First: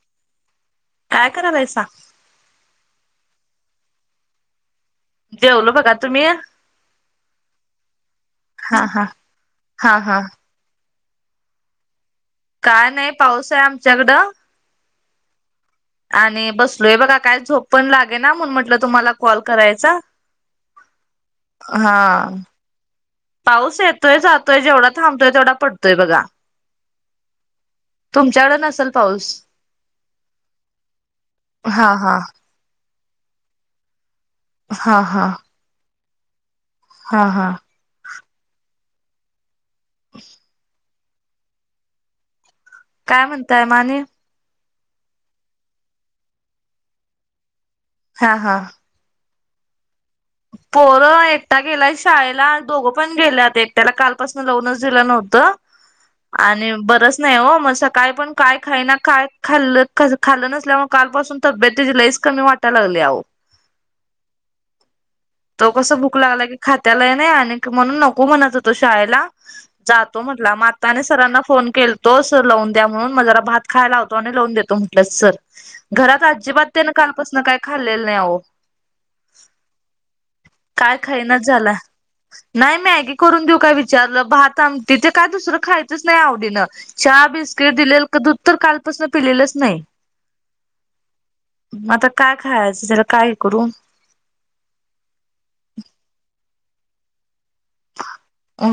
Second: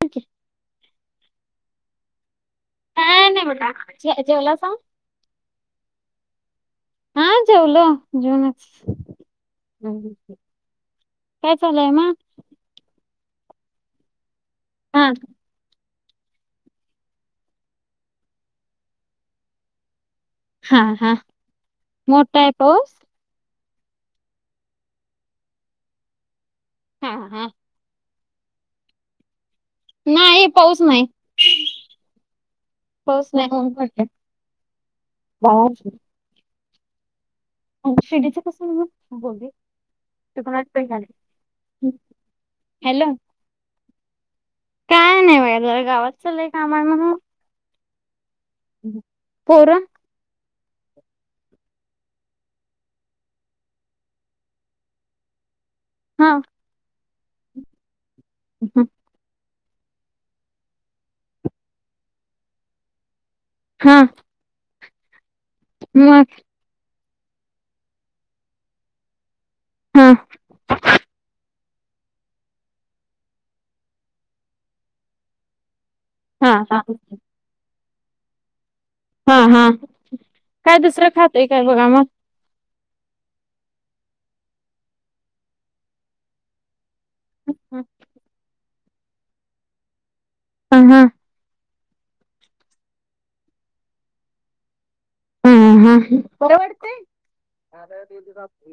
ठीक आहे. काय करायला आहे सांग. म्हटा सांग. [inaudible] जेवल बघा. तुम्ही? हा, ! जेवलो जेऊनच. हा हा हा हा काय, चालय मग. काय नाही. पाऊस ए आमच्याकडं. ह, आणि, बसलोय बघा काय झोप पण लागे ना, म्हणून म्हटलं तुम्हाला कॉल करायचा. हा हा, हा मोठा ए पाऊस. पाऊस येतोय जातोय जेवढा थांबतोय तेवढा पडतोय बघा. हंम्म ह.? तुमच्याकड नसेल पाऊस. नाही, पाऊस नाही, हा हा पाऊस नाही उन पडलं. हा हा. [unintelligible] हा हा. शिर्डीच कसय [unintelligible] काय म्हणताय मामहीन. काय नाही बा [unintelligible] गावात चालंय काम एक म्हणून. हा हा.? पोर पोरं, ! एकटा गेलाय शाळेला दोघं पण गेलेत एकट्याला कालपासून जाऊनच दिलं नव्हतं. ह. आणि, बरच नाही हो मस्ं सकाळ पण काय खायना कायच. खाल्लं खाज खाल्लं नसल्यामुळे कालपासून तब्येतची लईस कमी वाटायला लागली या आओ. हा. तो कस, भूक मग लागला की खात्यालाही आण नको म्हणत होतो. शाळेला हा जातो म्हटला!. माताने सरांना फोन केला. तो सर लावून द्या म्हणून म जरा भात खायला लावतो आणि लावून देतो म्हटलं सर. घरात हा अजिबात हा त्यान कालपासन काय खाल्लेलं नाय अहो. हां हां, काय दुसरं खातं य काय बघा मग. नाय मॅगी करून देऊ काय विचारलं भात आमटी ते काय दुसरं खायचंच नाही आवडीनं. चहा, बिस्किट, हा दिलेलं क दूध तर कालपासन पिलेलंच नाही. हं हं. आता काय खायचं त्याला काय करू. हम् हम बर वाटतंय.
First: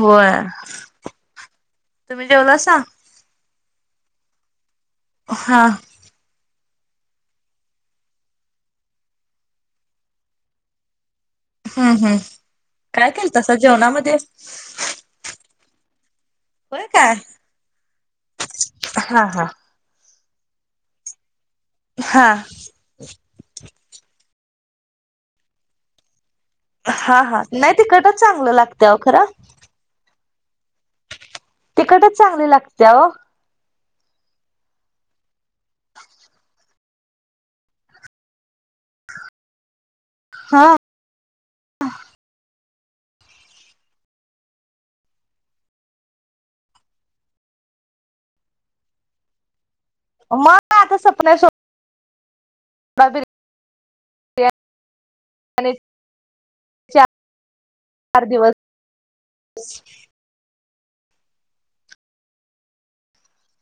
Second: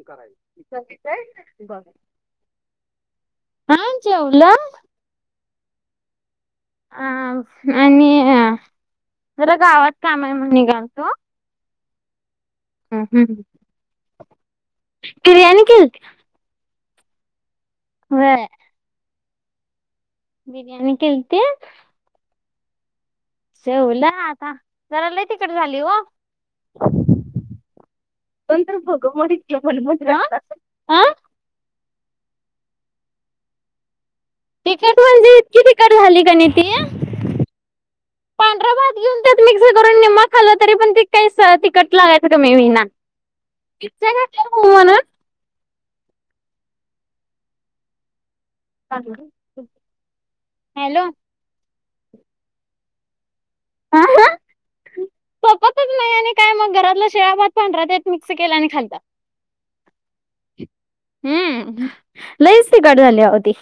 होय तुम्ही जेवलासा हा, जेवला. हा. अ, आणि अ जरा गावात काम ए म्हणून निगालतो. हम् हम् काय केल हम्म. तसा जेवणामध्ये. बिर्याणी केलती. होय का.? व्हय. ! हा हा. बिर्याणी केलती. हा. जेवलं आता जरा लय तिकट झाली हो. हा हा नाही तिखटच चांगलं तंतर लागतंय अहो भग खरं मोित मण म हह [unintelligible] तिकटच चांगली लागतेय ओ. तिकट म्हणजे इतकी तिकट झाली का ना ती पांढरा भात घेऊन त्यात मिक्स करून निमा खाल हा तरी पण ते काही स तिकट लागायचं कामी होईना मिरच्य घातल्या म्हणून अ लागल मग काय आता सपना शोध [unintelligible] बिर्याणी पतच नाही आणि काय मग घरातलं शेळा भात पांढरा ते मिक्स केलं आणि खाल ब [inaudible] हम्म लईच तिखट झाली अहो ती.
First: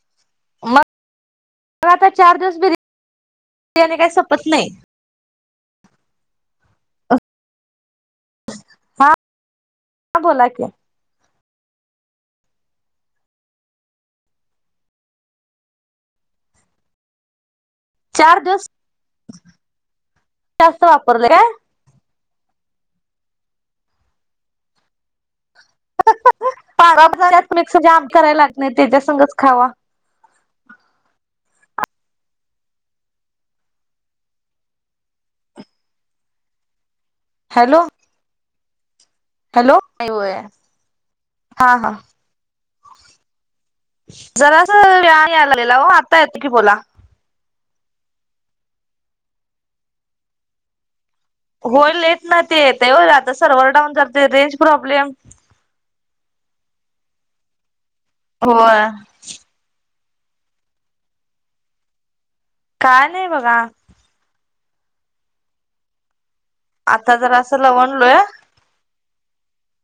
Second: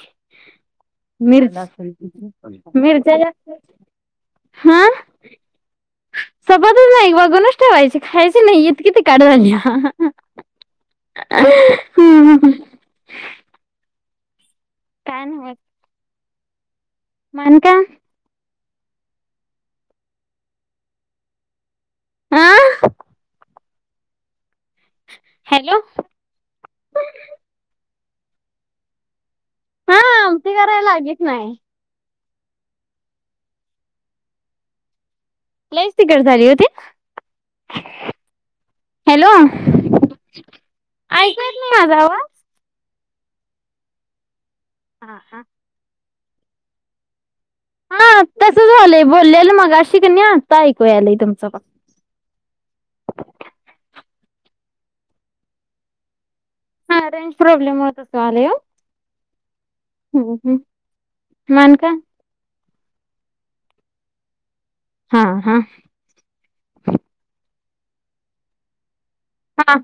मग मिरजन आता चार दिवस मिरज जात. बिर्याणी काय संपत नाही. सबतच नाही बघूनच ठेवायचे खायचे नाही इतकी हा तिखट झाली. बोला की अ हम्म हम काय नाही होतं. अन काय? चार दिवस जास्त वापरलं काय? आह हॅलो पारा मिक्स जाम करायला नाही तेच्यासंगच खावा. हा आमची करायला लागेत नाही. लईच तिखट झाली होती. हॅलो हॅलो काय होय ऐकू येत नाही हा हा माझा आवाज जरा अस हां हा झालेला आता येतो की बोला. हा तसच झालंय बोललेलं मग अशी कणी आत्ता ऐकूया आलाय तुमचं होय लेट ना ते येतय आता सर्व्हर डाऊन जते रेंज प्रॉब्लेम हा रेंज प्रॉब्लेम होत तो आले हो. होय. ह् मान का? काय नाही बघा हा हा आता जर असं लवणलोय हां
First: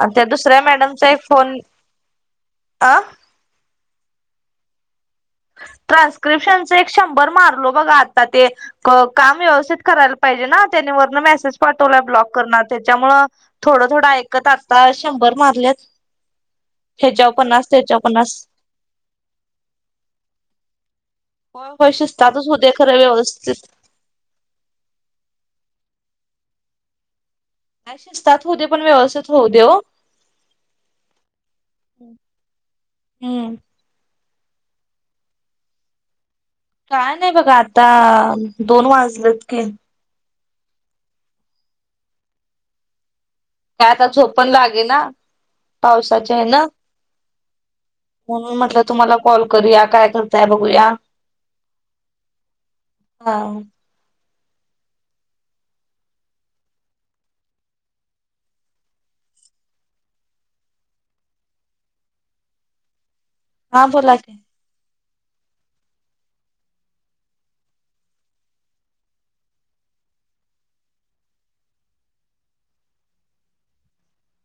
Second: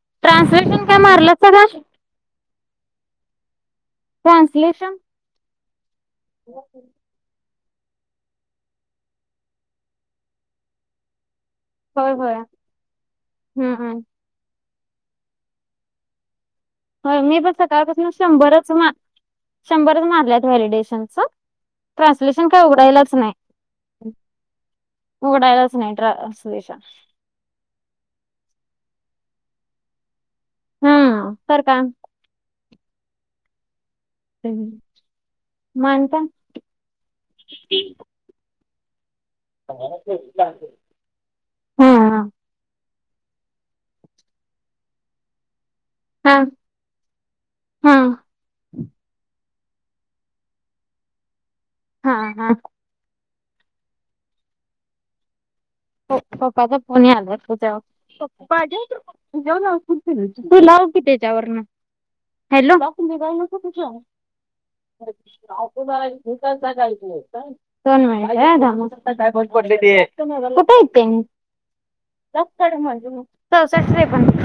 अ त्या दुसऱ्या मॅडमचा एक फोन सगळं अ ट्रानसलेशन. टानसकीपशन एक शब्द बर मारलो बघा आता ते काम व्यवस्थित करायला पाहिजे ना ते वरून मॅसेज पहा तुला होय ब्लॉक होय करणार त्याच्यामुळे हम्म थोडं हम्म. थोडं ऐक कं तं आता शंभर मारल्यात, ह्याच्यावं पन्नास, त्याच्यावं पन्नास. तुम्हा शंभरच मारल्यात व्हॅलिडेशनचं? होय वं शिस्तातच होऊ दे खरं व्यवस्थित. उघडायलाच नाही ट्रान्स्क्रिशन. काय शिस्तात होऊ दे, पण व्यवस्थित होऊ दे ओ. हं तर का हम्म त्यानी मानता काय नाही बघा आता, दोन वाजलेत की. [unintelligible] हा हे आता झोप पण लागेना, हा पावसाच्या यानं. हा म्हणून म्हटलं तुम्हाला कॉल करूया. काय करताय बघूया. हा हा. हा. पप्पाचा फोन नही आला तुझ्यावं? [unintelligible] तू लाव की त्याच्यावरनं. हॅलो [unintelligible] हा बोला की [unintelligible] [unintelligible] काय फरक पडले ते. नाही त्यांच्याचकडे माझे मोठे सासू सासरे पण [inaudible]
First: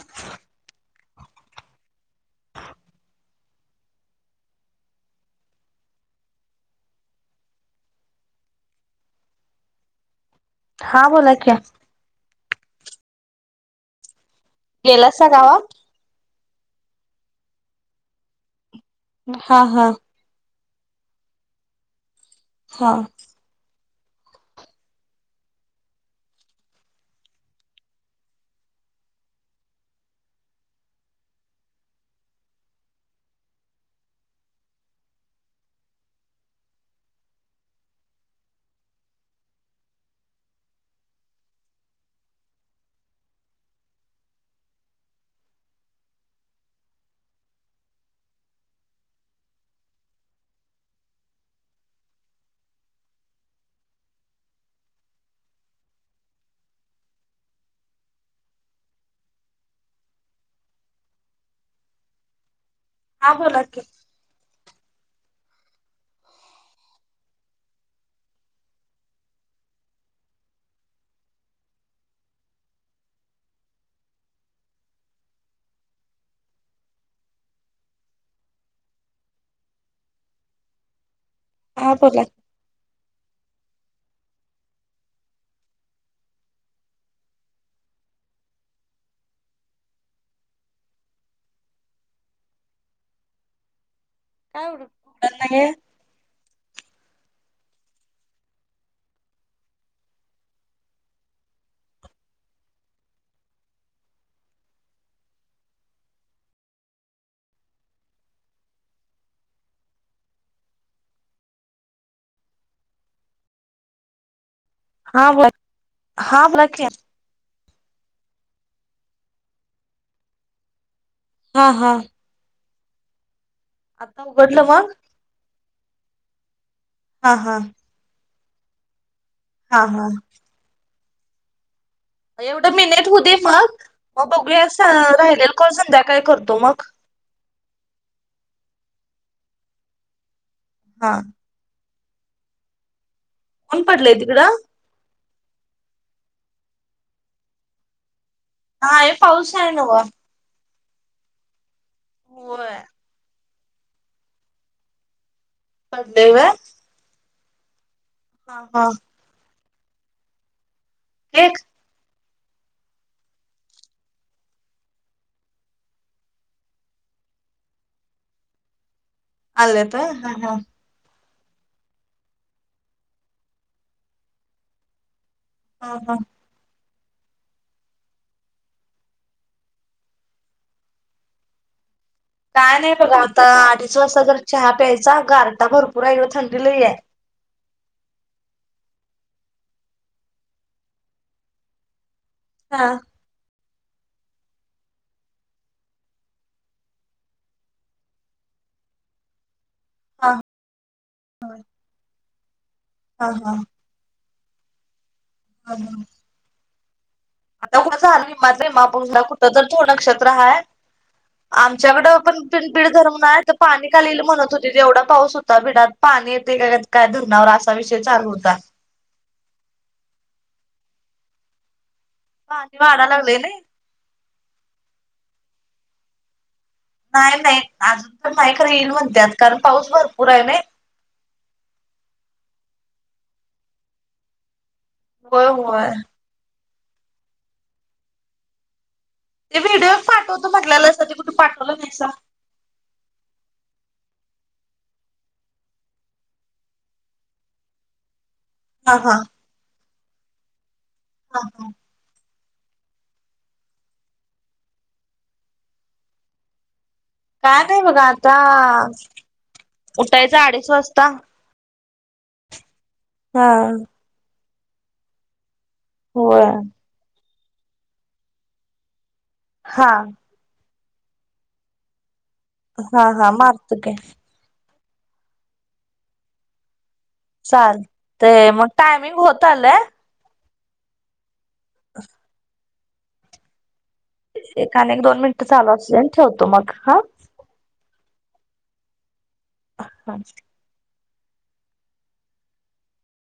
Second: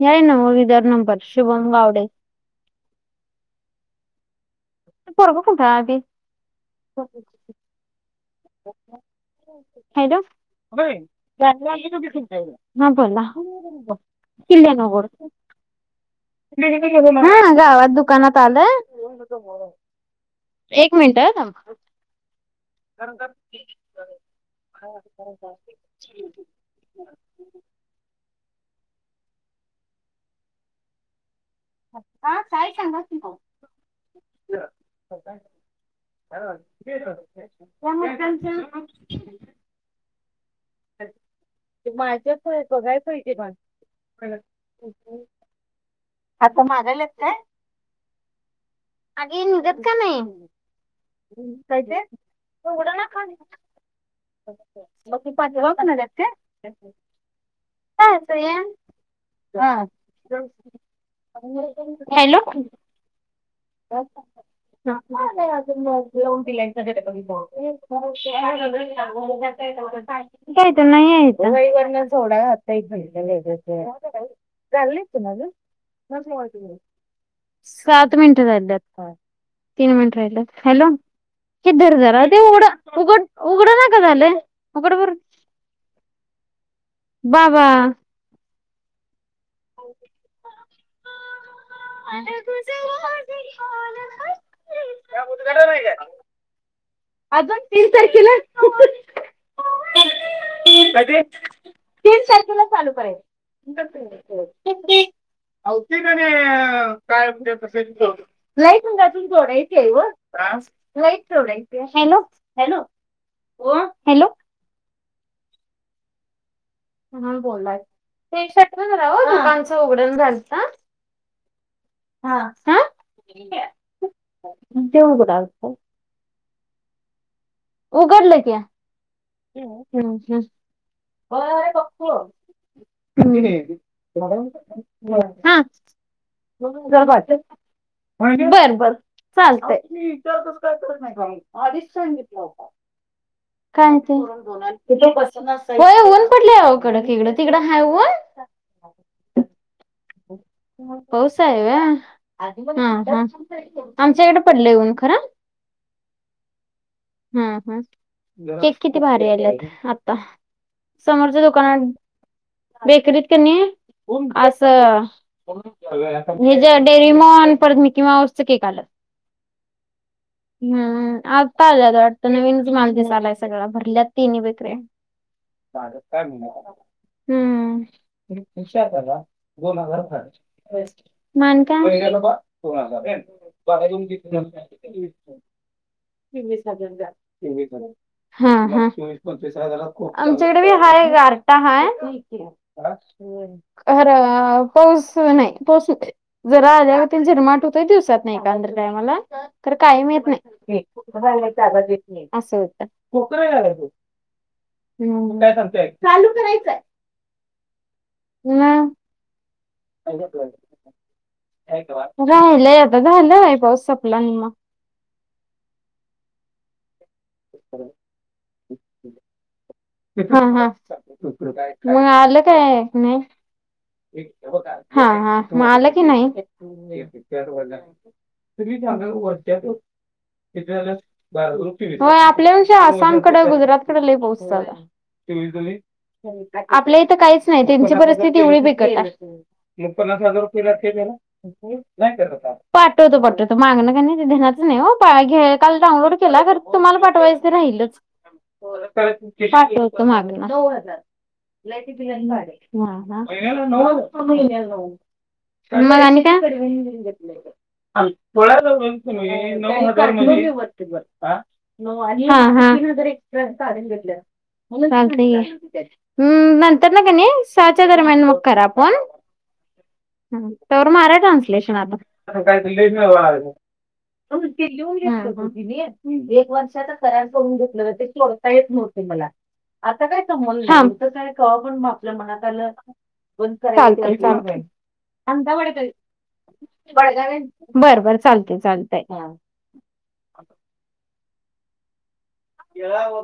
हे हाय नव्हं मग विदर नंबर शुभम गावडे. ते पोरगं कुठाय ते? [inaudible] हॅलो हा बोला की [unintelligible] हं बोला, किल्ल्यानावर. गेलासा गावात [unintelligible] हा गावात दुकानात आलोय. हा हा एक मिनटं हं थांबा. [inaudible] आत्ता काय सांगा कि ओ [unintelligible] हॅलो [unintelligible] [inaudible] माझ्या [unintelligible] बघाय पाहिजे बाय. आता मागायलेत काय? आगं हे निघत का नही? काय ते? तू वडा नाय खाली? [unintelligible] कायतं या [unintelligible] हॅलो हा बोला कि. [inaudible] [unintelligible] काय तर नाही आहे ता. [unintelligible] चालली होती ना गं? [unintelligible] तीन मिनटं राहिलत. हॅलो हा बोला की. [unintelligible] उघड उघड ना का झालंय, उघड बरं. बाबा [unintelligible] [inaudible] काय उडत नाही [unintelligible] अन तिन तारखेला [inaudible] कधी? तीन तारकेला चालू करायच. अव ती कणी काय म्हणजे तत [inaudible] लाईट [unintelligible] अजून जोडायची आहे वो, आ? लाईट जोडायची हॅलो! हॅलो! ओ? हॅलो! हा बो [inaudible] हा बोला की. म्हणून बोला, ते [unintelligible] वण राव दुकांचं उघडण झालत. हा हा. हा ह. आता उघडलं मग? [unintelligible] हा हा. उघडलं की. हा हम्म हा हम्. एवढं मिनिट होऊ दे मग मग बघूया [unintelligible] [unintelligible] राहिलेला हा. कॉल संध्याकाळी करतो मग [unintelligible] [unintelligible] बर बर चालतय [unintelligible] करत हा नाही का आधीच सांगितल. [inaudible] ऊन काय पडलंय ते? तिकडं [unintelligible] होय ऊन पडलंय अहो कडक इकडं तिकडं हाय ऊन? आहे पाऊस हाय नव्ह. पाऊस हाय व्हय हम् होय हम्. आमच्या इकडं पडलंय ऊन खरं. पडलंय व्हय? हम् हम् हा केक हा किती भारी आलेत आत्ता समोरच्या एक दुकानात बेकरीत कणी असं हेज डेरीमोन परत मीकीमाऊसचं केक आल्यात. आल्यात होय हा हा. हम्म हम् आत्ता आल्यात वाटतं नवीनच माणूस आलाय सगळा भरल्यात तिन्ही बेकऱ्या. हा सागर हा काय म्हणीत होता? हम्म [unintelligible] मग आणि काय? काय नाही बघा आता अडीच वाजता जरा चहा प्यायचा गारटा भर. टि वी बघितलं. हा हा आमच्या इकडं बी हाय गारटा हाय. हा खरं पाऊस नाही, पाऊस नाही. जरा आल्यावरती झिरमाट होतोय दिवसातन एकदा टायमाला खरं कायम येत हा नाय. हुबाळला एक जागा घेतली, असं हा हा होतं [inaudible] हम्म. [unintelligible] हा चालू करायचं. आता कुणाच आलं नाही [unintelligible] माझे मग आपण कुठंतर तो नक्षत्र हाय. आमच्याकडं पण राहिलय पिडपीड आता धरम नाय तर झालंय पाऊस पाणी काल संपला इल आणि मग म्हणत होती एवढा पाऊस हो ता बिडात पाणी येतंय का काय धरणावर असा विषय चालू होता. हा हा, मग आलं पाणी काय वाढाय नाय? लागलंय नई हा हा म आलं की नाही? नाय नाय अजून तर नाय खरं येईल म्हणत्यात कारण पाऊस भरपूर हाय नाय. होय आपल्या पेक्षा आसामकडं, गुजरातकडं लय पाऊस हाय. होय होय आपल्या इथं कायच नाय, त्यांची परिस्तिती इवडी बिकटंय. ते व्हिडिओ मग पन्नास हजार पाठवतो रुपये लागते म्हटलेलासा त्याला. ते कुठे पाठवलं नाहीसा. नाही केलं काम. पाठवतो पाठवतो, मागनं कनाय ते ध्येनातच नाय आ. घे. काल डाऊनलोड केलं खरं तुम्हाला पाठवायचं राहीलं. हा हा. पाटवतो मागनं. [unintelligible] मग आणि काय? [unintelligible] काय नाही बघा आता नऊ हजार उठायचं अडीच म्हणती. वाजता. आ. नऊ आणि, हा हा. तीन हजार एक्स्ट्रा हा. काढून घेतलंय. चालतंय, होय हूं. नंतरनं कनाई सहाच्या दरम्यान मग करा फोन. हां. तवर मारा ट्रान्सलेशन आता. लिहून हा हा मारतो की. घेतलं ओ तिनी. हूं हूं.. एक वर्षाचा करार करुन घेतलेलं, ते चालतंय सोडता मग येत नव्हतं टायमिंग मला. होत आलंय आता काय संबंध नाय. थांब. इथं कवापण आपल्या मनात आलं लं, बंद करायचं. चालतंय. एक आणि एक दोन मिनिटं चालू असू दे आणि ठेवतो मग [unintelligible] हा. बरं बरं, चालतंय, चालतंय. हां. [unintelligible] [unintelligible]